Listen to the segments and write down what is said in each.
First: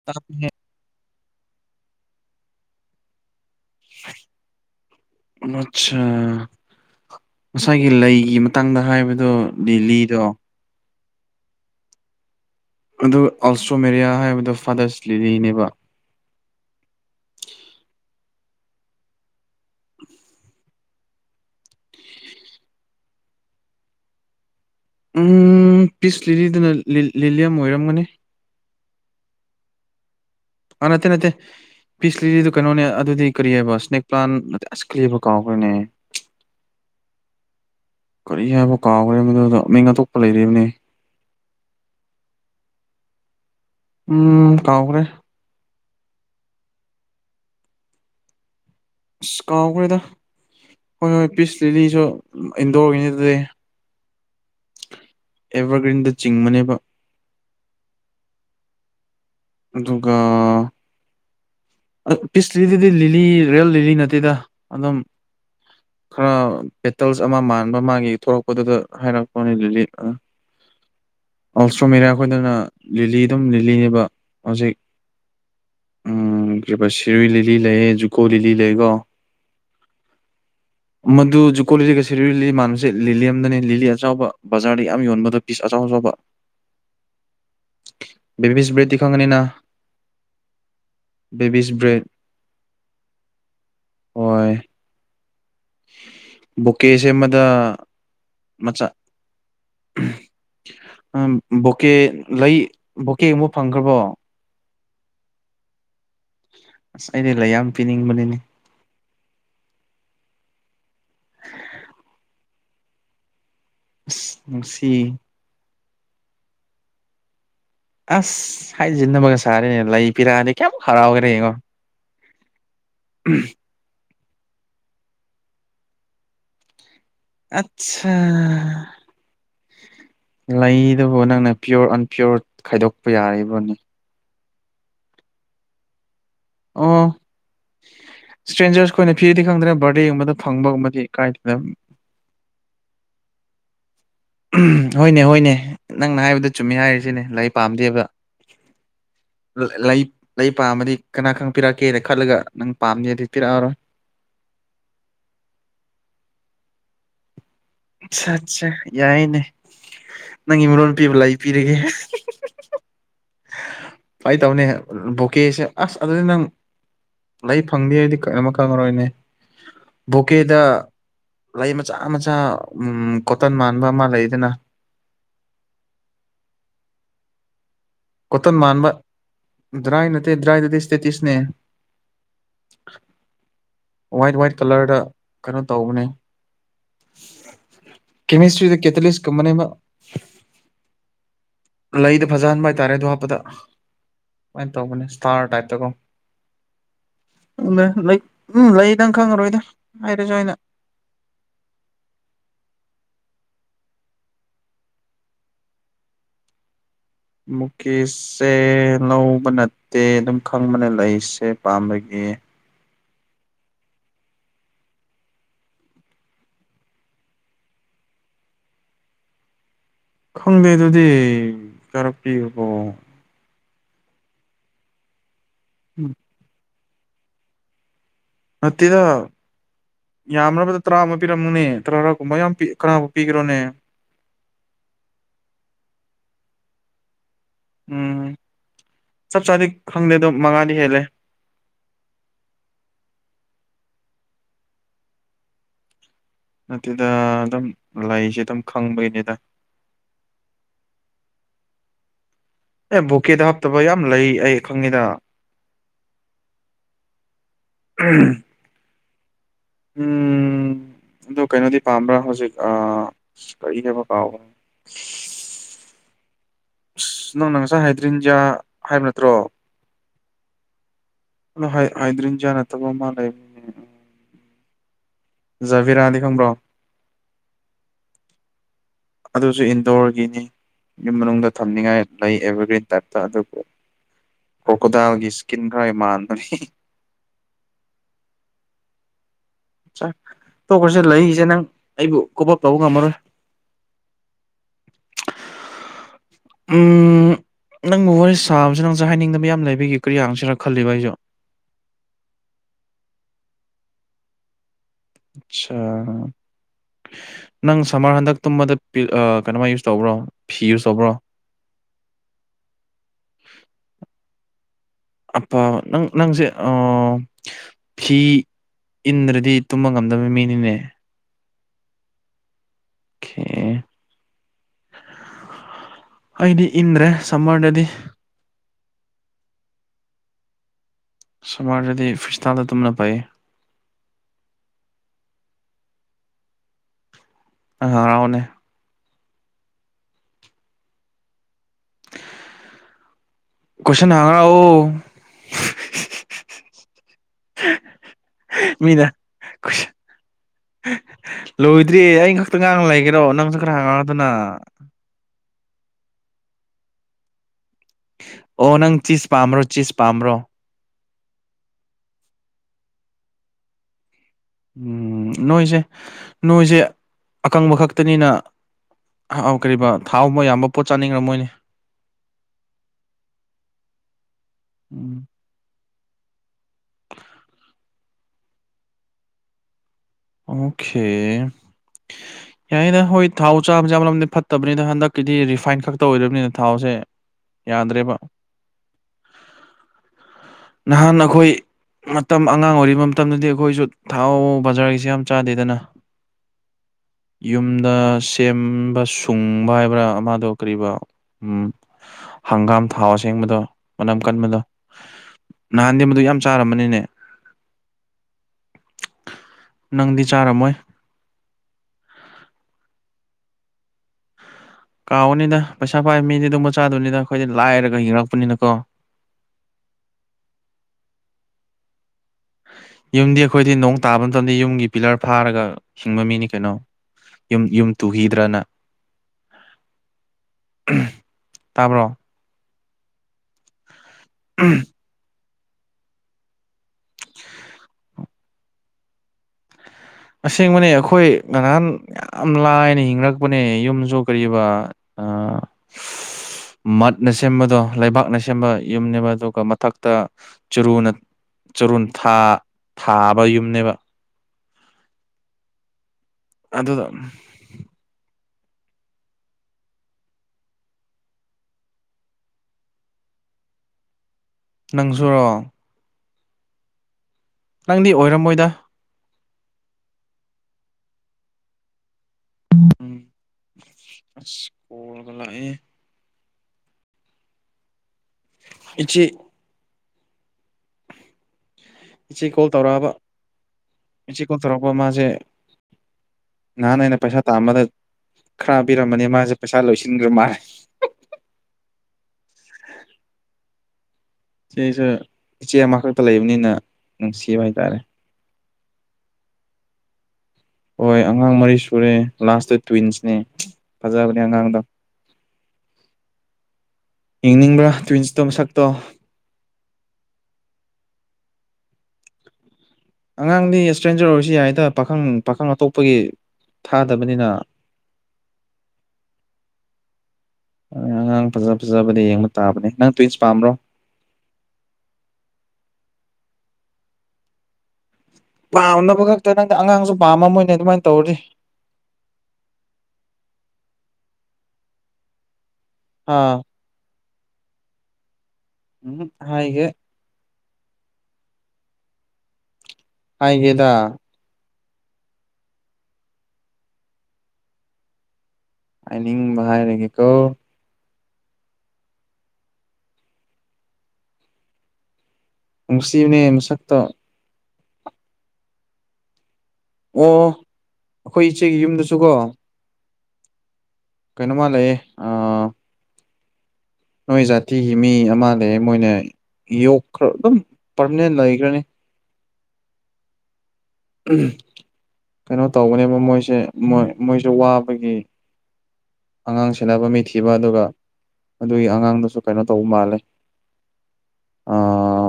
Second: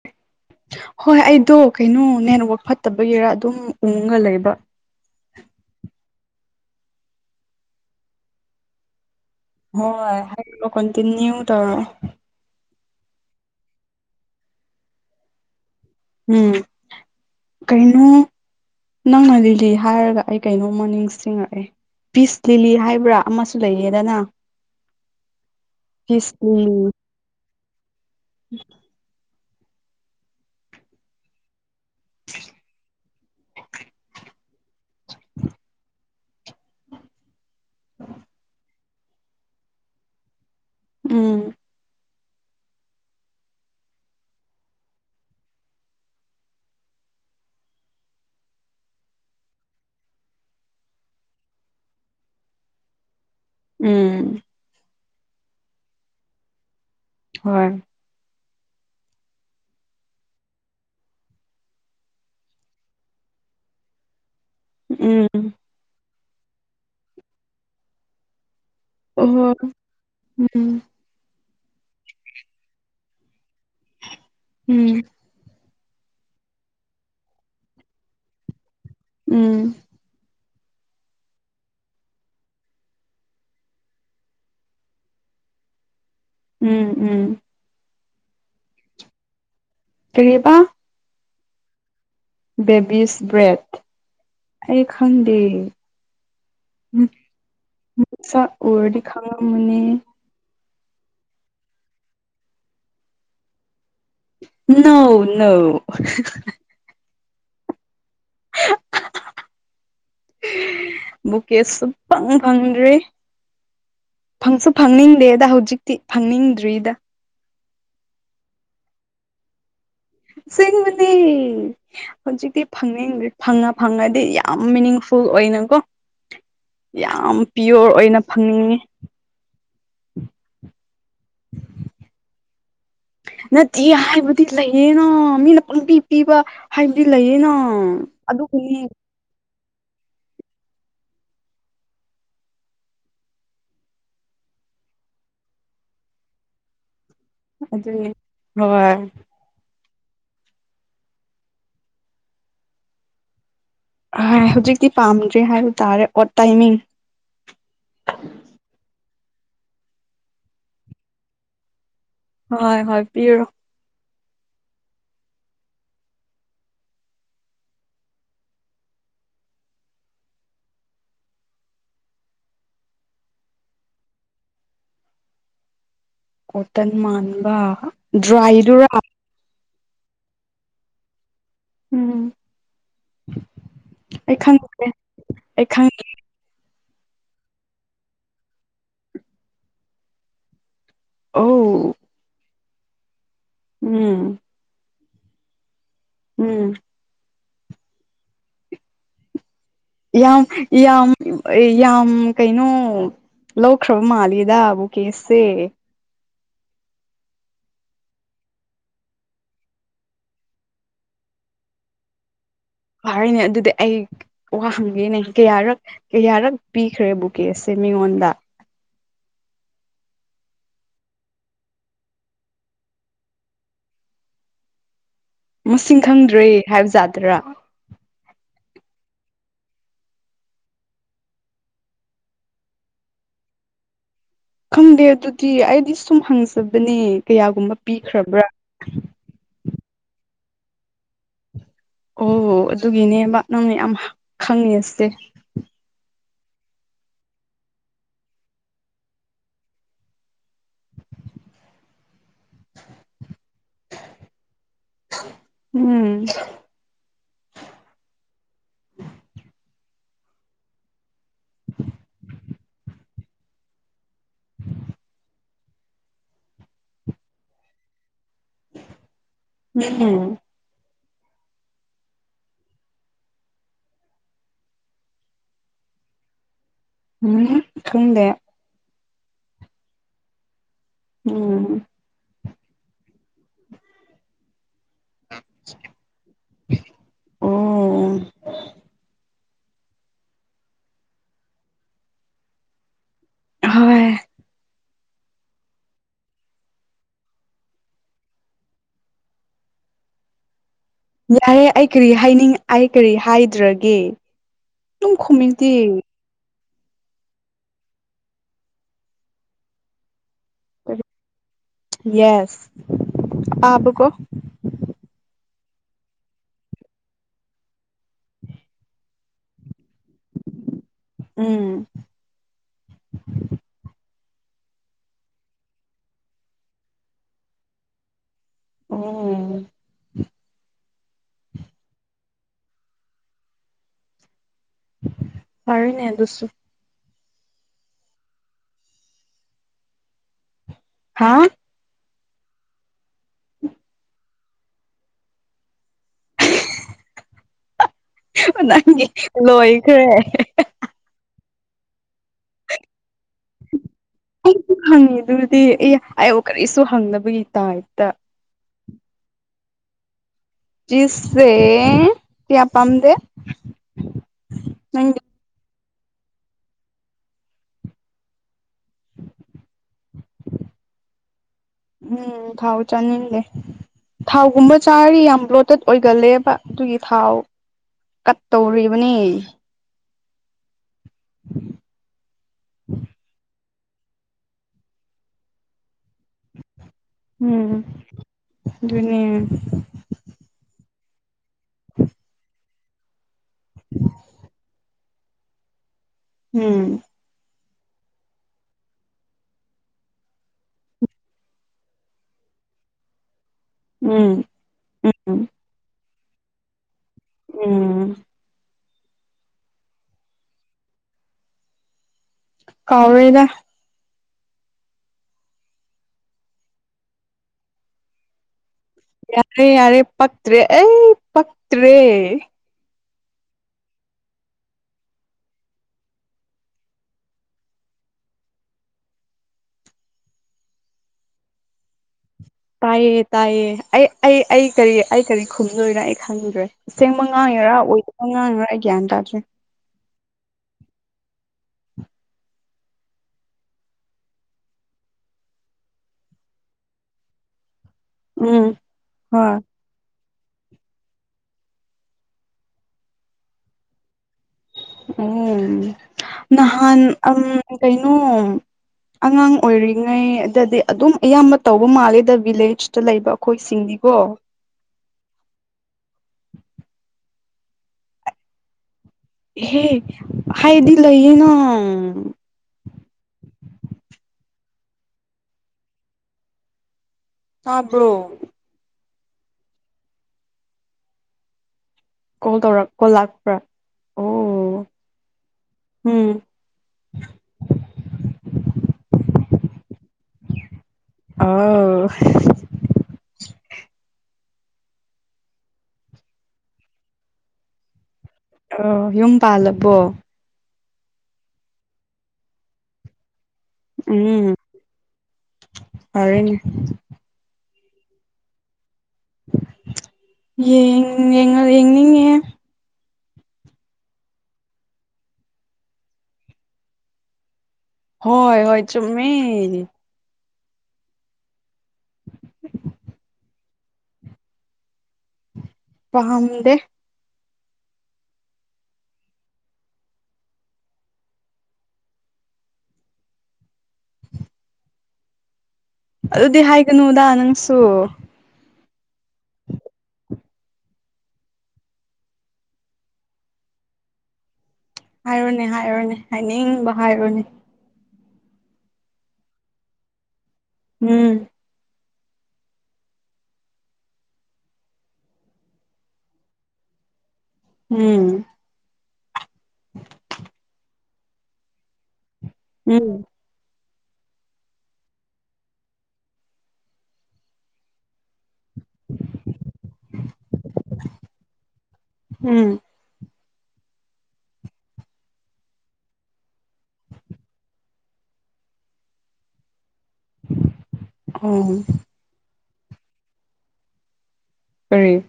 [inaudible] ꯍꯣꯏ ꯑꯩꯗꯣ ꯀꯩꯅꯣ ꯅꯦꯠꯋꯥꯛ ꯐꯠꯇꯕꯒꯤꯔꯥ ꯑꯗꯨꯝ ꯎꯒ ꯂꯩꯕ ꯑꯠꯆꯥꯥ ꯉꯁꯥꯏꯒꯤ ꯂꯩꯒꯤ ꯃꯇꯥꯡꯗ ꯍꯥꯏꯕꯗꯣ ꯍꯣꯏ ꯂꯤꯂꯤꯗꯣ ꯍꯥꯏ ꯀꯟꯇꯤꯅꯤ꯭ꯌꯨ ꯇꯧ ꯑꯗꯨ ꯑꯜꯁꯇ꯭ꯔꯣꯃꯦꯔꯤꯌꯥ ꯍꯥꯏꯕꯗꯣ ꯐꯥꯗꯔꯁ ꯂꯤꯔꯤꯅꯦꯕ꯫ ꯎꯝ ꯀꯩꯅꯅꯣ ꯅꯪ ꯃꯥ ꯂꯤ ꯍꯥꯏꯔꯒ ꯑꯩ ꯀꯩꯅꯣꯝꯃ ꯅꯤꯡꯁꯤꯡꯉꯛꯑꯦ ꯄꯤꯁ ꯂꯤꯂꯤ ꯍꯥꯏꯕ꯭ꯔꯥ ꯑꯃꯁꯨ ꯂꯩꯌꯦꯗꯅ ꯎꯝ ꯄꯤꯁ ꯂꯤꯂꯤꯗꯨꯅ ꯂꯤ ꯂꯤꯂꯤ ꯑꯃ ꯑꯣꯏꯔꯝꯒꯅꯤ꯫ [unintelligible] ꯑ ꯅꯠꯇ ꯅꯠꯇ ꯄꯤꯁ ꯂꯤꯂꯤꯗꯨ ꯀꯩꯅꯣꯅꯦ ꯑꯗꯨꯗꯤ ꯀꯔꯤꯑꯕ ꯏꯁꯅꯦꯛ ꯄ꯭ꯂꯥꯟ ꯑꯁ ꯀꯔꯤꯕ ꯀꯥꯎꯈ꯭ꯔꯦꯅꯦ꯫ ꯀꯔꯤ ꯍꯥꯏꯕ ꯀꯥꯎꯒ꯭ꯔꯦ ꯃꯗꯨꯗꯣ ꯃꯤꯡ ꯑꯇꯣꯞꯄ ꯂꯩꯔꯤꯕꯅꯦ꯫ ꯎꯝ꯫ ꯎꯝ ꯀꯥꯎꯈ꯭ꯔꯦ ꯏꯁ ꯀꯥꯎꯒ꯭ꯔꯦꯗ ꯍꯣꯏ ꯍꯣꯏ ꯄꯤꯁ ꯂꯤꯂꯤꯁꯨ ꯏꯟꯗꯣꯔꯒꯤꯅꯤ ꯑꯗꯨꯗꯤ꯫ ꯎꯝ꯫ ꯑꯦꯕꯔꯒ꯭ꯔꯤꯟꯗ ꯆꯤꯡꯕꯅꯦꯕ ꯍꯣꯏ ꯑꯗꯨꯒ ꯄꯤꯁꯂꯤꯗꯨꯗꯤ ꯂꯤꯂꯤ ꯔꯤꯌꯦꯜ ꯂꯤꯂꯤ ꯅꯠꯇꯦꯗ ꯑꯗꯨꯝ ꯎꯝ ꯈꯔ ꯄꯦꯇꯜꯁ ꯑꯃ ꯃꯥꯟꯕ ꯃꯥꯒꯤ ꯊꯣꯛꯂꯛꯄꯗꯨꯗ꯫ ꯑꯣꯍꯣ ꯍꯥꯏꯔꯛꯄꯅꯤ ꯑꯗꯨꯗꯤ ꯑ ꯎꯝ ꯑꯜꯁꯇ꯭ꯔꯣ ꯃꯦꯔꯤꯌꯥ ꯑꯩꯈꯣꯏꯗꯅ ꯂꯤꯂꯤ ꯑꯗꯨꯝ ꯂꯤꯂꯤꯅꯦꯕ꯫ ꯍꯧꯖꯤꯛ ꯎꯝ ꯑꯗꯨꯒ ꯁꯤꯔꯨꯏ ꯂꯤꯂꯤ ꯂꯩꯌꯦꯦ ꯖꯨꯀꯣ ꯂꯤꯂꯤ ꯂꯩꯀꯣ ꯎꯝ꯫ [inaudible] ꯃꯗꯨ ꯖꯀꯣ ꯂꯤꯂꯤꯒ ꯁꯤꯔꯣꯏ ꯂꯤꯂꯤ ꯃꯥꯟꯕꯁꯦ ꯂꯤꯂꯤ ꯑꯃꯗꯅꯦ ꯂꯤꯂꯤ ꯑꯆꯥꯎꯕ ꯕꯖꯥꯔꯗ ꯌꯥꯝ ꯌꯣꯟꯕꯗꯣ ꯄꯤꯁ ꯑꯆꯧ ꯑꯆꯧꯕ꯫ ꯎꯝ ꯎꯝ꯫ ꯕꯤꯕꯤꯁ ꯕ꯭ꯔꯦꯗꯤꯤ ꯈꯪꯒꯅꯤꯅ ꯀꯕ ꯕꯕꯤꯁ ꯕ꯭ꯔꯦꯠ ꯕꯦꯕꯤꯁ ꯕ꯭ꯔꯦꯗ ꯑꯩ ꯈꯪꯗꯦ꯫ ꯕꯨꯀꯦ ꯁꯦꯝꯕꯗ ꯃꯁꯛ ꯃꯆꯥ ꯎꯔꯗꯤ ꯈꯪꯉꯝꯃꯅꯤ ꯎꯝ ꯕꯣꯀꯦ ꯂꯩ ꯕꯣꯀꯦꯒꯨꯝꯕ ꯐꯪꯈ꯭ꯔꯕꯣ꯫ ꯅꯧ ꯅꯧ ꯑꯁ ꯑꯩꯗꯤ ꯂꯩ ꯌꯥꯝ ꯄꯤꯅꯤꯡꯕꯅꯤꯅꯦ꯫ ꯕꯨꯀꯦ ꯁ ꯐꯪ ꯐꯪꯗ꯭꯭ꯔꯔꯤ ꯑꯁ ꯐꯪꯁꯨ ꯅꯨꯡꯁꯤ ꯐꯪꯅꯤꯡꯗꯦꯗ ꯍꯧꯖꯤꯛꯇꯤ ꯐꯪꯅꯤꯡꯗ꯭ꯔꯤꯗ ꯑꯁ ꯍꯥꯏꯖꯤꯅꯕ ꯁꯥꯔꯦ ꯂꯩ ꯄꯤꯔꯛꯑꯗꯤ ꯀꯌꯥꯝ ꯑꯁꯦꯡꯕꯅꯦ ꯍꯔꯥꯎꯒꯅꯤ ꯌꯦꯡꯉꯣ꯫ ꯍꯧꯖꯤꯛꯇꯤ ꯐꯪꯅꯤꯡꯗꯦ ꯐꯪꯉ ꯐꯪꯉꯗꯤ ꯌꯥꯝ ꯃꯤꯅꯤꯡꯐꯨꯜ ꯑꯣꯏꯅꯀꯣ꯫ ꯌꯥꯝ ꯄꯤꯌꯣꯔ ꯑꯠꯁꯥ ꯑꯣꯏꯅ ꯐꯪꯅꯤꯡꯉꯤ ꯂꯩꯗꯨꯕꯨ ꯅꯪꯅ ꯄꯤꯌꯣꯔ ꯑꯟ ꯄꯤꯌꯣꯔ ꯈꯥꯏꯗꯣꯛꯄ ꯌꯥꯏ ꯅꯠꯇꯦ ꯍꯥꯏꯕꯨꯗꯤ ꯂꯩꯌꯦꯅ ꯃꯤꯅ ꯄꯥꯕꯤ ꯄꯤꯕ ꯍꯥꯏꯕꯗꯤ ꯑꯣ ꯂꯩꯌꯦꯅ ꯑꯗꯨꯕꯨꯅꯤ ꯐꯤꯗꯤ ꯈꯪꯗꯔꯦ ꯕꯥꯔꯗꯦꯒꯨꯝꯕꯗ ꯐꯪꯕꯒꯨꯝꯕꯗꯤ ꯀꯥꯏꯗ [unintelligible] ꯍꯣꯏꯅꯦ ꯍꯣꯏꯅꯦ ꯅꯪꯅ ꯍꯥꯏꯕꯗꯣ ꯆꯨꯝꯃꯤ ꯍꯥꯏꯔꯤꯁꯤꯅꯦ ꯂꯥꯏ ꯄꯥꯝꯗꯦꯕ ꯑꯗꯨꯅꯦ ꯍꯣꯏ ꯂꯩ ꯂꯩ ꯄꯥꯝꯃꯗꯤ ꯀꯅꯥ ꯈꯪ ꯄꯤꯔꯛꯀꯦꯅ ꯈꯜꯂꯒ ꯅꯪ ꯄꯥꯝꯅꯦ ꯑꯗꯨ ꯄꯤꯔꯛꯑꯔꯣꯏ ꯍꯧꯖꯤꯛꯇꯤ ꯄꯥꯝꯗ꯭ꯦ ꯍꯥꯏꯕ ꯇꯥꯔꯦ ꯑꯣꯠ ꯇꯥꯏꯃꯤꯡ ꯑꯠꯆꯥ ꯑꯠ ꯌꯥꯏꯅꯦ ꯅꯪꯒꯤ ꯃꯤꯣꯟ ꯄꯤꯕ ꯂꯥꯏ ꯄꯤꯔꯒꯦ ꯍꯣꯏ ꯍꯣꯏ ꯄꯤꯔꯨꯔꯣ꯫ ꯐꯥꯏꯇꯧꯅꯦ ꯕꯣꯀꯦꯁꯦ ꯑꯁ ꯑꯗꯨꯗꯤ ꯅꯪ꯫ ꯂꯩ ꯐꯪꯗꯤꯦ ꯍꯥꯏꯗꯤ ꯀꯔꯤ ꯑꯃ ꯈꯪꯉꯔꯣꯏꯅꯦ ꯣꯀꯦꯗ ꯂꯩ ꯃꯆꯥ ꯃꯆꯥ ꯎꯝ ꯀꯣꯇꯟ ꯃꯥꯟꯕ ꯑꯃ ꯂꯩꯗꯅ꯫ ꯀꯣꯇꯟ ꯃꯥꯟꯕ꯫ ꯀꯣꯇꯟ ꯃꯥꯟꯕ ꯗ꯭ꯔꯥꯏꯗꯨꯔꯥ ꯗ꯭ꯔꯥꯏ ꯅꯠꯇꯦ ꯗ꯭ꯔꯥꯏꯗꯗꯤ ꯏꯁꯇꯦꯇꯤꯁꯅꯦ ꯎꯝ ꯋꯥꯏꯠ ꯑꯩ ꯋꯥꯏꯠ ꯈꯪꯗ꯭ꯔꯦ ꯀꯂ꯭ꯔꯗ꯫ ꯈꯔ ꯑꯩ ꯈꯪ ꯇꯧꯕꯅꯦ ꯀꯦꯃꯤꯁꯇ꯭ꯔꯤꯗ ꯀꯦꯇꯂꯤꯁ ꯀꯨꯝꯕꯅꯦꯕ꯫ ꯑ ꯂꯩꯗ ꯐꯖꯍꯟꯕ ꯍꯥꯏꯇꯥꯔꯦ ꯑꯗꯣ ꯍꯥꯞꯄꯗ ꯎꯝ ꯁꯃꯥꯏꯅ ꯇꯧꯕꯅꯦ ꯏꯁꯇꯥꯔ ꯇꯥꯏꯞꯇꯀꯣ꯫ ꯎꯝ ꯎ ꯂꯩ ꯎꯝ ꯂꯩꯗꯪ ꯈꯪꯉꯔꯣꯏꯗ ꯍꯥꯏꯔꯁꯨ ꯌꯥꯝ ꯑꯩꯅ ꯌꯥꯝ ꯌꯥꯝ ꯀꯩꯅꯣ꯫ ꯂꯧꯈ꯭ꯔꯕ ꯃꯥꯜꯂꯤꯦꯗꯕꯨ ꯀꯦꯁꯁꯦ ꯃꯨꯀꯦꯁ꯫ ꯁꯦ ꯂꯧꯕ ꯅꯠꯇꯦ ꯑꯗꯨꯝ ꯈꯪꯕꯅꯦ ꯂꯩꯁꯦ ꯄꯥꯝꯕꯒꯤ꯫ ꯐꯅꯦ ꯑꯗꯨꯗꯤ ꯑꯩ ꯋꯥꯡꯗꯦꯅꯦ ꯀꯌꯥꯔꯛ ꯀꯌꯥꯔꯛ ꯄꯤꯈ꯭ꯔꯦ ꯕꯨꯀꯦꯁꯦ ꯃꯤꯉꯣꯟꯗ ꯈꯪꯗꯦ ꯑꯗꯨꯗꯤ ꯀꯔꯛꯄꯤꯔꯕꯣ ꯃꯁꯤꯡ ꯈꯪꯗ꯭ꯔꯦ ꯍꯥꯏꯕꯖꯥꯗ꯭ꯔꯥ ꯍꯠꯇꯤꯗ ꯌꯥꯝꯕꯗ ꯇꯔꯥ ꯑꯃ ꯄꯤꯔꯝꯅꯨꯅꯦ ꯇꯔꯥꯔꯥꯒꯨꯝꯕ ꯌꯥꯝ ꯄ ꯀꯅꯥꯐꯥꯎ ꯄꯤꯈ꯭ꯔꯣꯅꯦ ꯈꯪꯗꯦ ꯑꯗꯨꯗꯤ ꯑꯩꯗꯤ ꯁꯨꯝ ꯍꯪꯖꯕꯅꯦ ꯀꯌꯥꯒꯨꯝꯕ ꯄꯤꯈ꯭ꯔꯕ꯭ꯔꯥ ꯆꯥꯛ ꯆꯥꯔꯦ ꯈꯪꯗꯦ ꯑꯗꯣ ꯃꯉꯥꯅꯤ ꯍꯦꯜꯂꯦ ꯑꯣ ꯑꯗꯨꯒꯤꯅꯦꯕ ꯅꯪꯅ ꯌꯥꯝ ꯈꯪꯉꯦꯦ ꯑꯗꯨꯗ ꯑꯗꯨꯝ ꯂꯩꯁꯦ ꯑꯗꯨꯝ ꯈꯪꯕꯒꯤꯅꯤꯗ ꯑꯦ ꯕꯣꯀꯦꯗ ꯍꯥꯞꯇꯕ ꯌꯥꯝ ꯂꯩ ꯑꯩ ꯈꯪꯉꯤꯗ ꯎꯝ ꯎꯝ ꯎꯝ ꯑꯣ ꯀꯩꯅꯣꯗꯤ ꯄꯥꯝꯕ꯭ꯔꯥ ꯍꯧꯖꯤꯛ ꯀꯔꯤꯅꯦꯕ ꯄꯥꯎ ꯑꯁ ꯅꯪꯅ ꯉꯁꯥꯏ ꯍꯥꯏꯗ꯭ꯔꯤꯟꯌꯥ ꯍꯥꯏꯕ ꯅꯠꯇ꯭ꯔꯣ ꯎꯝ ꯎꯝ ꯍꯗ꯭ꯔꯤꯟꯖ ꯅꯠꯇꯕ ꯃꯥ ꯂꯩ ꯖꯕꯤꯔꯥꯗꯤ ꯈꯪꯕ꯭ꯔꯣ ꯃꯅ ꯊꯨꯡꯗꯦ ꯑꯗꯨꯁꯨ ꯏꯟꯗꯣꯔꯒꯤꯅꯤ ꯌꯨꯝ ꯃꯅꯨꯡꯗ ꯎꯝ ꯊꯝꯅꯤꯉꯥꯏ ꯂꯩ ꯑꯦꯚꯔꯒ꯭ꯔꯤꯟ ꯇꯥꯏꯞꯇ ꯑꯗꯨꯕꯨ ꯀ꯭ꯔꯣꯀꯣꯗꯥꯏꯜꯒꯤ ꯏꯁꯀꯤꯟ ꯈꯔ ꯃꯥꯟꯥꯟꯕꯅꯤ ꯑꯣ ꯥꯛ ꯇꯣꯛꯈ꯭ꯔꯁꯦ ꯂꯩꯔꯤꯁꯦ ꯅꯪ ꯑꯩꯕꯨ ꯀꯣꯄꯞ ꯇꯧꯕ ꯉꯝꯃꯔꯣꯏ ꯍꯣꯏ ꯎꯝ ꯅꯪꯕꯨ ꯋꯥꯔꯤ ꯁꯥꯕꯁꯤ ꯅꯪꯁꯦ ꯍꯥꯏꯅꯤꯡꯗꯕ ꯌꯥꯝ ꯂꯩꯕꯤꯒꯤ ꯀꯔꯤꯌꯥꯁꯤꯔ ꯈꯜꯂꯤꯕ ꯑꯩꯁꯨ ꯌꯥꯔꯦ ꯑꯩ ꯀꯔꯤ ꯍꯥꯏꯅꯤꯡ ꯑꯩ ꯀꯔꯤ ꯍꯥꯏꯗ꯭ꯔꯒꯦ ꯑꯗꯨꯝ ꯈꯨꯝꯃꯤꯗꯤ ꯑꯆꯥ ꯅꯪ ꯁꯝꯃꯔ ꯍꯟꯗꯛ ꯇꯨꯝꯕꯗ ꯀꯩꯅꯣꯃ ꯌꯨꯁ ꯇꯧꯕ꯭ꯔꯣ ꯐꯤ ꯌꯨꯁ ꯇꯧꯕ꯭ꯔꯣ ꯌꯦꯁ ꯄꯥꯕꯀꯣ ꯑ ꯅꯪ ꯅꯪꯁꯦ ꯑ ꯐꯤ ꯏꯟꯗ꯭ꯔꯗꯤ ꯇꯨꯝꯕ ꯉꯝꯗꯕ ꯃꯤꯅꯤꯅꯦ ꯎꯝ ꯑꯩꯗꯤ ꯏꯟ꯭ꯔꯦ ꯁꯃꯔꯗꯗꯤ ꯎꯝ ꯁꯨꯃꯥꯔꯗꯗꯤ ꯐ꯭ꯔꯤꯁꯇꯥꯜꯗ ꯇꯨꯝꯅ ꯐꯩꯌꯦ ꯄꯔꯦꯅꯦ ꯑꯗꯨꯁꯨ ꯑꯔꯥꯎꯅꯦ ꯍꯥꯥ ꯀꯣꯏꯁꯪ ꯍꯪꯂꯛꯑꯣ [unintelligible] ꯅꯪꯒꯤ ꯂꯣꯏꯈ꯭ꯔꯦ ꯂꯣꯏꯗ꯭ꯔꯤ ꯑꯩ ꯈꯛꯇ ꯉꯥꯡꯅ ꯂꯩꯒꯦꯔꯣ ꯅꯪꯁꯨ ꯈꯔ ꯍꯥꯡꯉꯗꯅ ꯍꯪꯉꯤ ꯑꯗꯨꯗꯤ ꯑꯦ ꯑꯩꯌꯨ ꯀꯔꯤꯁꯨ ꯍꯪꯅꯕꯒꯤ ꯇꯥꯏꯞꯇ ꯑꯣ ꯅꯪ ꯆꯤꯁ ꯄꯥꯝꯕ꯭ꯔꯣ ꯆꯤꯁ ꯄꯥꯝꯕ꯭ꯔꯣ꯫ ꯆꯤꯁꯁꯦ ꯀꯤꯌꯥ ꯄꯝꯗꯦ ꯎꯝ ꯅꯣꯏꯁꯦ ꯅꯣꯏꯁꯦ ꯑꯀꯪꯕ ꯈꯛꯇꯅꯤꯅ ꯑꯥꯎ ꯀꯔꯤꯕ ꯊꯥꯎꯨꯝꯕ ꯑꯌꯥꯝꯕ ꯄꯣꯠ ꯆꯥꯅꯤꯡꯈ꯭ꯔ ꯃꯣꯏꯅꯦ ꯎꯝ ꯊꯥꯎ ꯆꯥꯅꯤꯡꯂꯦ ꯊꯥꯎꯒꯨꯝꯕ ꯆꯥꯔꯤ ꯎꯝ ꯌꯥꯝ ꯕ꯭ꯂꯣꯇꯦꯠ ꯑꯣꯏꯒꯜꯂꯦꯕ ꯑꯗꯨꯒꯤ ꯊꯥꯎ ꯀꯠ ꯇꯧꯔꯤꯕꯅꯤ ꯑꯣꯀꯦ ꯌꯥꯗ ꯍꯣꯏ ꯊꯥꯎ ꯆꯥꯕꯁꯦ ꯑꯃꯔꯣꯝꯗ ꯐꯠꯇꯕꯅꯤꯅ ꯍꯟꯗꯛꯀꯤꯗꯤ ꯔꯤꯐꯥꯏꯟ ꯈꯛꯇ ꯑꯣꯏꯗꯅꯤꯅ ꯊꯥꯎꯁꯦ ꯎꯝ ꯌꯥꯗ꯭ꯔꯦꯕ ꯑꯗꯨꯅꯦ ꯅꯍꯥꯟ ꯑꯩꯈꯣꯏ ꯃꯇꯝ ꯑꯉꯥꯡ ꯑꯣꯏꯔꯤꯔꯤꯕ ꯃꯇꯝꯗꯗꯤ ꯑꯩꯈꯣꯏꯁꯨ ꯊꯥꯎ ꯕꯖꯥꯔꯒꯤ ꯁꯤ ꯌꯥꯝ ꯆꯥꯗꯦꯗꯅ ꯎꯝ ꯌꯨꯝꯗ ꯁꯦꯝꯕ ꯁꯨꯡꯕ ꯍꯥꯏꯕ꯭ꯔꯥ ꯑꯃꯗꯣ ꯀꯔꯤꯕ ꯎꯝ ꯍꯪꯒꯥꯝ ꯊꯥꯎ ꯑꯁꯦꯡꯕꯗꯣ ꯃꯅꯝ ꯎꯝ ꯀꯟꯕꯗꯣ ꯎꯝ ꯅꯍꯥꯟꯗꯤ ꯃꯗꯨ ꯌꯥꯝ ꯆꯥꯔꯝꯕꯅꯤꯅꯦ ꯎꯝ ꯅꯪꯗꯤ ꯆꯥꯔꯝꯃꯣꯏ ꯀꯥꯎꯋꯣꯏꯗ ꯀꯥꯎꯋꯅꯤꯅ ꯄꯩꯁꯥ ꯄꯥꯏ ꯃꯤꯅꯤ ꯑꯗꯨꯝ ꯃꯆꯥꯗꯨꯅꯤꯗ ꯑꯩꯈꯣꯏꯗꯤ ꯂꯥꯏꯔꯒ ꯍꯡꯉꯛꯄꯅꯤꯅꯀꯣ ꯌꯥꯔꯦ ꯌꯥꯔꯦ ꯄꯛꯇ꯭ꯔꯦ ꯑꯩ ꯄꯛꯇ꯭ꯔꯦ ꯌꯨꯝꯗꯤ ꯑꯩꯈꯣꯏꯗꯤ ꯅꯣꯡ ꯇꯥꯕ ꯃꯇꯝꯗ ꯌꯨꯝꯒꯤ ꯄꯤꯂꯔ ꯐꯥꯔꯒ ꯍꯤꯡꯕ ꯃꯤꯅꯤ ꯀꯩꯅꯣ ꯌꯨꯝ ꯌꯨꯝ ꯇꯨꯈꯤꯒꯗ꯭ꯔꯅ꯫ ꯇꯥꯕ꯭ꯔꯣ ꯇꯥꯏꯌꯦ ꯇꯥꯏꯌꯦ ꯑꯩ ꯑꯩ ꯑꯩ ꯀꯔꯤ ꯑꯩ ꯀꯔꯤ ꯈꯨꯝꯗꯣꯏꯅꯣ ꯑꯩ ꯈꯪꯗ꯭ꯔꯦ꯫ ꯑꯁꯦꯡꯕ ꯉꯥꯡꯉꯦꯔꯥ ꯑꯣꯏꯗꯕ ꯉꯥꯡꯉꯔꯥ ꯒ꯭ꯌꯥꯟ ꯇꯥꯗꯩ ꯑꯁꯦꯡꯕꯅꯤ ꯑꯩꯈꯣꯏ ꯅꯍꯥꯟ ꯌꯥꯝ ꯂꯥꯏꯅ ꯍꯤꯡꯅꯔꯛꯄꯅꯦ ꯌꯨꯝꯁꯨ ꯀꯔꯤꯕ ꯑ ꯃꯠꯅ ꯁꯦꯝꯕꯗꯣ ꯂꯩꯕꯥꯛꯅ ꯎꯝ ꯁꯦꯝꯕ ꯌꯨꯝꯅꯦꯕ ꯍꯣꯏ ꯑꯗꯨꯒ ꯊꯛꯇ ꯆꯨꯔꯨꯅ ꯆꯔꯨ ꯊꯥ ꯊꯥꯕ ꯌꯨꯝꯅꯦꯕ ꯎꯝ ꯅꯍꯥꯟ ꯑꯗꯨꯗ ꯑ ꯀꯩꯅꯩꯅꯣ ꯑꯉꯥꯡ ꯑꯣꯏꯔꯤꯉꯩ ꯑꯗꯗꯤ ꯑꯗꯨꯝ ꯑꯌꯥꯝꯕ ꯇꯧꯕ ꯃꯥꯜꯂꯦꯗ ꯚꯤꯂꯦꯖ ꯇ ꯂꯩꯕ ꯑꯩꯈꯣꯏꯁꯤꯡꯗꯤꯀꯣ ꯅꯪꯁꯨꯨꯔꯣꯑꯣ ꯅꯪꯗꯤ ꯑꯣꯏꯔꯝꯃꯣꯏꯗ ꯍꯦ ꯍꯥꯏꯗꯤ ꯂꯩꯌꯦꯅ ꯎꯝ ꯑꯁ ꯀꯣꯜꯒ ꯂꯥꯛꯏ ꯇꯥꯕ꯭ꯔꯣ ꯏꯆꯤ꯫ ꯏꯆꯦ ꯀꯣꯜ ꯇꯧꯔꯛꯄ ꯇꯧꯔꯛꯑꯕ ꯂꯥꯛꯄ꯭ꯔꯥ ꯏꯆꯦ ꯀꯣꯜ ꯑꯣ ꯇꯧꯔꯛꯄ ꯃꯥꯁꯦ ꯎꯝ ꯅꯍꯥꯟ ꯑꯩꯅ ꯄꯩꯁꯥ ꯇꯥꯟꯕꯗ ꯈꯔꯥꯄꯤꯔꯝꯕꯅꯤ ꯃꯥꯁꯦ ꯄꯩꯁꯥ ꯂꯣꯏꯁꯤꯟꯈ꯭ꯔ ꯃꯥꯜꯂꯦ ꯑꯣ ꯑꯩꯁꯨ ꯏꯆꯦ ꯑꯃꯈꯛꯇ ꯂꯩꯕꯅꯤꯅ ꯅꯨꯡꯁꯤꯕ ꯍꯥꯏꯇꯥꯔꯦ ꯑꯣ ꯌꯨꯝ ꯄꯥꯜꯂꯕꯣ ꯍꯣꯏ ꯑꯉꯥꯡ ꯃꯔꯤ ꯁꯨꯔꯦ ꯂꯥꯁꯇ ꯇ꯭ꯋꯤꯟꯁꯅꯦ ꯐꯖꯕꯅꯦ ꯎꯝ ꯑꯉꯥꯡꯗꯣ ꯐꯔꯦꯅꯦ ꯌꯦꯡꯅꯤꯡꯕ꯭ꯔꯥ ꯇ꯭ꯋꯤꯟꯁꯇꯣ ꯃꯁꯛꯇꯣ ꯌꯦ ꯌꯦꯡꯅꯤꯡꯉꯦ ꯑꯉꯥꯡꯗꯤ ꯏꯁꯇ꯭ꯔꯦꯟꯖꯔ ꯑꯣꯏꯔꯁꯤ ꯌꯥꯏꯗ ꯄꯥꯈꯪ ꯄꯥꯈꯪ ꯑꯇꯣꯞꯄꯒꯤ ꯊꯥꯗꯕꯅꯤꯅ ꯍꯣꯏ ꯍꯣꯏ ꯆꯨꯝꯃꯤ ꯑꯉꯥꯡ ꯐꯖ ꯐꯖꯕꯗ ꯌꯦꯡꯕ ꯇꯥꯕꯅꯦ ꯅꯪ ꯇ꯭ꯋꯟꯁ ꯄꯥꯝꯕ꯭ꯔꯣ ꯄꯝꯗꯦ ꯄꯥꯝꯗꯕ ꯈꯛꯇ ꯅꯪꯗꯤ ꯑꯉꯥꯡꯖꯨ ꯄꯥꯝꯃꯝꯃꯣꯏꯅꯦ ꯑꯗꯨꯃꯥꯏꯅ ꯇꯧꯔꯗꯤ꯫ ꯑꯥ ꯑꯗꯨꯗꯤ ꯍꯥꯏꯒꯅꯨꯗ ꯅꯪꯁꯨ ꯎꯝ ꯍꯥꯢꯒꯦ ꯍꯥꯏꯒꯦꯗ ꯍꯥꯏꯔꯣꯅꯦ ꯍꯥꯏꯔꯣꯅꯦ ꯍꯥꯏꯅꯤꯡꯕ ꯍꯥꯏꯔꯣꯅꯦ꯫ ꯍꯥꯏꯅꯤꯡꯕ ꯍꯥꯏꯔꯒꯦꯀꯣ ꯎꯝ ꯅꯨꯡꯁꯤꯕꯅꯦ ꯃꯁꯛꯇꯣ꯫ ꯎꯝ ꯑꯣ ꯑꯩꯈꯣꯏ ꯏꯆꯦꯒꯤ ꯌꯨꯝꯗꯁꯨꯀꯣ ꯎꯝ ꯀꯩꯅꯣꯃꯜ ꯂꯩꯌꯦ ꯅꯣꯏ ꯖꯥꯇꯤꯒꯤ ꯃꯤ ꯑꯃ ꯂꯩ ꯃꯣꯏꯅ ꯌꯣꯛ ꯈꯔ ꯑꯗꯨꯝ ꯄꯔꯃꯤꯅꯦꯟ ꯂꯩꯈ꯭ꯔꯅꯤ꯫ ꯎꯝ꯫ ꯀꯩꯅꯣ ꯇꯧꯕꯅꯦꯕ ꯃꯣꯏꯁꯦ ꯃꯣꯏ ꯃꯣꯏꯁꯦ ꯋꯥꯕꯒꯤ꯫ ꯑꯉꯥꯡ ꯁꯦꯅꯕ ꯃꯩꯊꯤ ꯊꯤꯕ ꯑꯗꯨꯒ ꯑꯣ ꯑꯗꯨꯒꯤ ꯑꯉꯥꯡꯗꯨꯁꯨ ꯀꯩꯅꯣ ꯇꯧꯕ ꯃꯥꯜꯂꯦ ꯑ ꯎꯝ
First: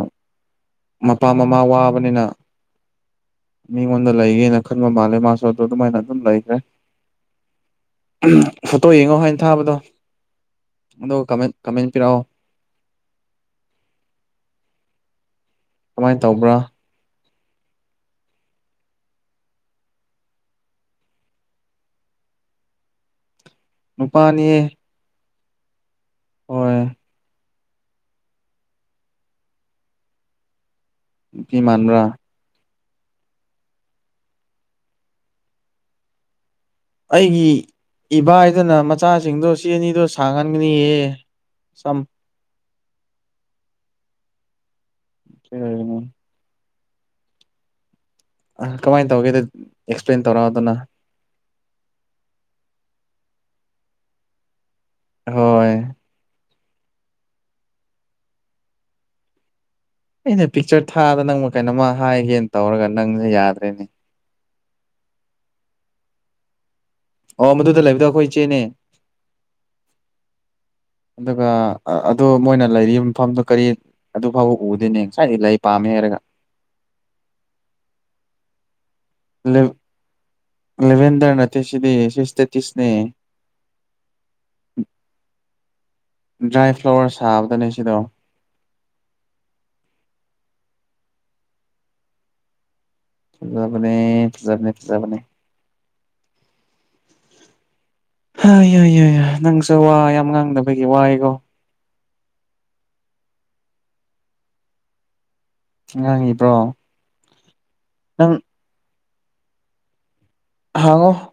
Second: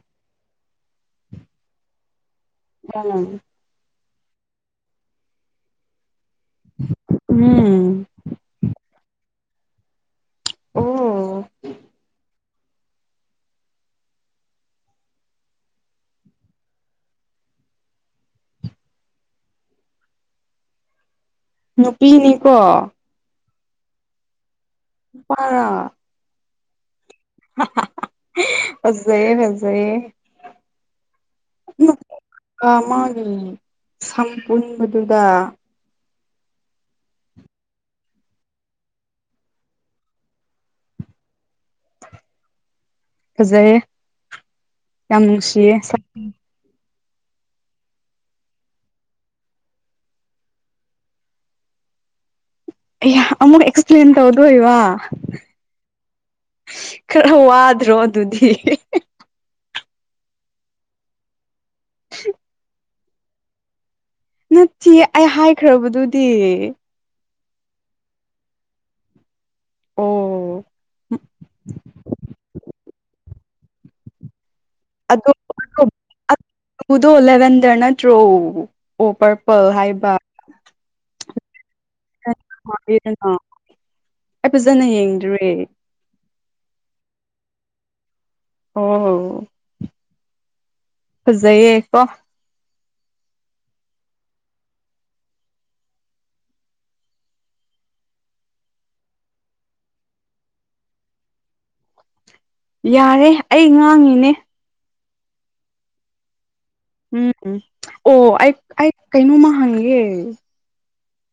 ꯃꯄꯥ ꯃꯃꯥ ꯋꯥꯕꯅꯤꯅ [inaudible] ꯃꯤꯉꯣꯟꯗ ꯂꯩꯒꯦꯅ ꯈꯟꯕ ꯃꯥꯜꯂꯦ ꯃꯥꯁꯨ ꯑꯗꯨ ꯑꯗꯨꯃꯥꯏꯅ ꯑꯗꯨꯝ ꯂꯩ ꯎꯝ ꯐꯣꯇꯣ ꯌꯦꯡꯉꯣ ꯍꯥꯏꯅ ꯊꯥꯕꯗꯣ ꯑꯗꯣ ꯀꯃ ꯑꯣ ꯀꯃꯦꯟ ꯄꯤꯔꯛꯑꯣ ꯀꯃꯥꯏꯅ ꯇꯧꯕ꯭ꯔꯥ ꯅꯨꯄꯤꯅꯤꯀꯣ ꯅꯨꯄꯥꯅꯤꯍꯦ ꯅꯨꯄꯥꯔꯥ ꯍꯣꯏ ꯍꯥ ꯍꯤ ꯐꯥꯖꯩꯌꯦ ꯐꯥꯖꯩꯌꯦ ꯅꯨꯄꯤ ꯃꯥꯟꯕꯔ ꯃꯥꯒꯤ ꯁꯝ ꯄꯨꯟꯕꯗꯨꯗ ꯑꯩꯒꯤ ꯏꯕꯥꯏꯗꯨꯅ ꯃꯆꯥꯁꯤꯡꯗꯣ ꯁꯤ ꯑꯅꯤꯗꯣ ꯁꯥꯡꯍꯟꯒꯅꯤꯌꯦ꯫ ꯁꯝ ꯐꯖꯩꯌꯦ ꯌꯥꯝ ꯅꯨꯡꯁꯤꯌꯦ ꯑ ꯀꯃꯥꯏꯅ ꯇꯧꯒꯦꯗ ꯑꯦꯛꯁꯄ꯭ꯂꯦꯟ ꯇꯧꯔꯛꯑꯣ ꯑꯗꯨꯅ ꯑ ꯑꯃꯛ ꯑꯦꯛꯁ ꯄ꯭ꯂꯦꯟꯟ ꯇꯧꯗꯣ ꯏ ꯋꯥ ꯍꯣꯏ ꯈꯔ ꯋꯥꯗ꯭ꯔꯣ ꯑꯗꯨꯗꯤ ꯑꯩꯅ ꯄꯤꯛꯆꯔ ꯊꯥꯗ ꯅꯪ ꯀꯩꯅꯣꯝꯃ ꯍꯥꯏꯒꯦꯅ ꯇꯧꯔꯒ ꯅꯪꯁꯦ ꯌꯥꯗ꯭ꯔꯦꯅꯦ ꯅꯠꯇꯦꯌ‌ꯦ ꯑꯩ ꯍꯥꯏꯈ꯭ꯔꯕꯗꯨꯗꯤ ꯑꯣ ꯃꯗꯨꯗ ꯂꯩꯕꯗꯣ ꯑꯩꯈꯣꯏ ꯏꯆꯦꯅꯦ ꯑꯣ ꯑꯗꯨꯒ ꯑꯗꯨ ꯃꯣꯏꯅ ꯂꯩꯔꯤꯕ ꯃꯐꯝꯗꯨ ꯀꯔꯤ ꯑꯗꯨ ꯐꯥꯎꯕ ꯎꯗ‌ꯦꯅꯦ ꯑꯗꯣ ꯉꯁꯥꯏꯗꯩ ꯂꯩ ꯄꯥꯝꯃꯦ ꯍꯥꯏꯔꯒ ꯑꯗꯨꯗꯣ ꯂꯦꯚꯦꯟꯗꯔ ꯅꯠꯇ꯭ꯔꯣ ꯑꯣ ꯄꯔꯄꯜ ꯍꯥꯏꯕ ꯂꯦꯚꯦꯟꯗ꯭ꯔ ꯅꯠꯇꯦꯁꯤꯗꯤ꯫ [unintelligible] ꯑꯩ ꯐꯖꯅ ꯌꯦꯡꯗ꯭ꯔꯤ ꯖꯌꯥꯏ ꯐ꯭ꯂꯥꯋꯔ ꯁꯥꯕꯒꯤꯅꯦ ꯁꯤꯗꯣ ꯑꯣ꯫ ꯐꯖꯩꯌꯦꯀꯣ꯫ ꯐꯖꯥꯕꯅꯦ ꯐꯖꯥꯕꯅꯦ ꯐꯖꯥꯕꯅꯦ꯫ ꯅꯪꯁꯨ ꯋꯥ ꯌꯥꯝ ꯉꯥꯡꯗꯕꯒꯤ ꯋꯥꯏ‌ꯌ‌ꯦꯀꯣ ꯌꯥꯔꯦ ꯑꯩ ꯉꯥꯡꯉꯤꯅꯦ ꯉꯥꯡꯉꯤꯕ꯭ꯔꯣ ꯎꯝ ꯑꯣ ꯅꯪ ꯑꯩ ꯑꯩ ꯀꯩꯅꯣꯃ ꯍꯪꯒꯦ꯫ ꯍꯪꯉꯣ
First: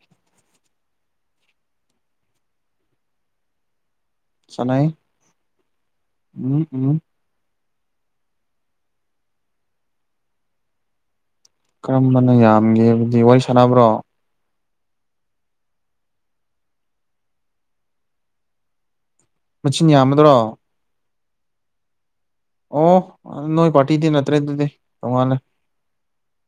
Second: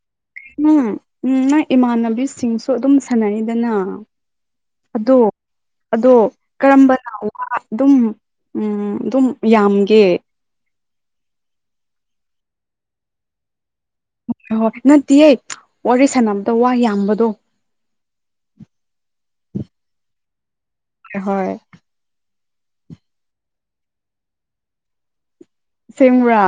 ꯎꯝ ꯎꯝ ꯅꯪ ꯏꯃꯥꯟꯅꯕꯤꯁꯤꯡꯁꯨ ꯑꯗꯨꯝ ꯁꯥꯟꯅꯩꯗꯅ ꯁꯥꯟꯅꯩ ꯑꯗꯣ ꯑꯗꯣ ꯎꯝ ꯎꯝ ꯀꯔꯝꯕꯅ ꯑꯗꯨꯝ ꯎꯝ ꯑꯗꯨꯝ ꯌꯥꯝꯒꯦ ꯀꯔꯝꯕꯅ ꯌꯥꯝꯒꯦ ꯍꯥꯏꯕꯗꯤ ꯋꯥꯔꯤ ꯁꯥꯟꯅꯕ꯭ꯔꯣ ꯍ ꯍꯣꯏ ꯍꯣꯏ ꯅꯠꯇꯤꯌꯦ ꯋꯥꯔꯤ ꯁꯥꯟꯅꯕꯗ ꯋꯥ ꯌꯥꯝꯕꯗꯣ ꯃꯆꯤꯟ ꯌꯥꯝꯕꯗꯨꯔꯣ ꯍꯣꯏ ꯑꯣ ꯅꯣꯏ ꯄꯥꯔꯇꯤꯗꯤ ꯅꯠꯇ꯭ꯔꯦ ꯑꯗꯨꯗꯤ ꯇꯣꯡꯉꯥꯜꯂꯦ ꯑꯁ‌ꯦꯡꯕꯔꯥ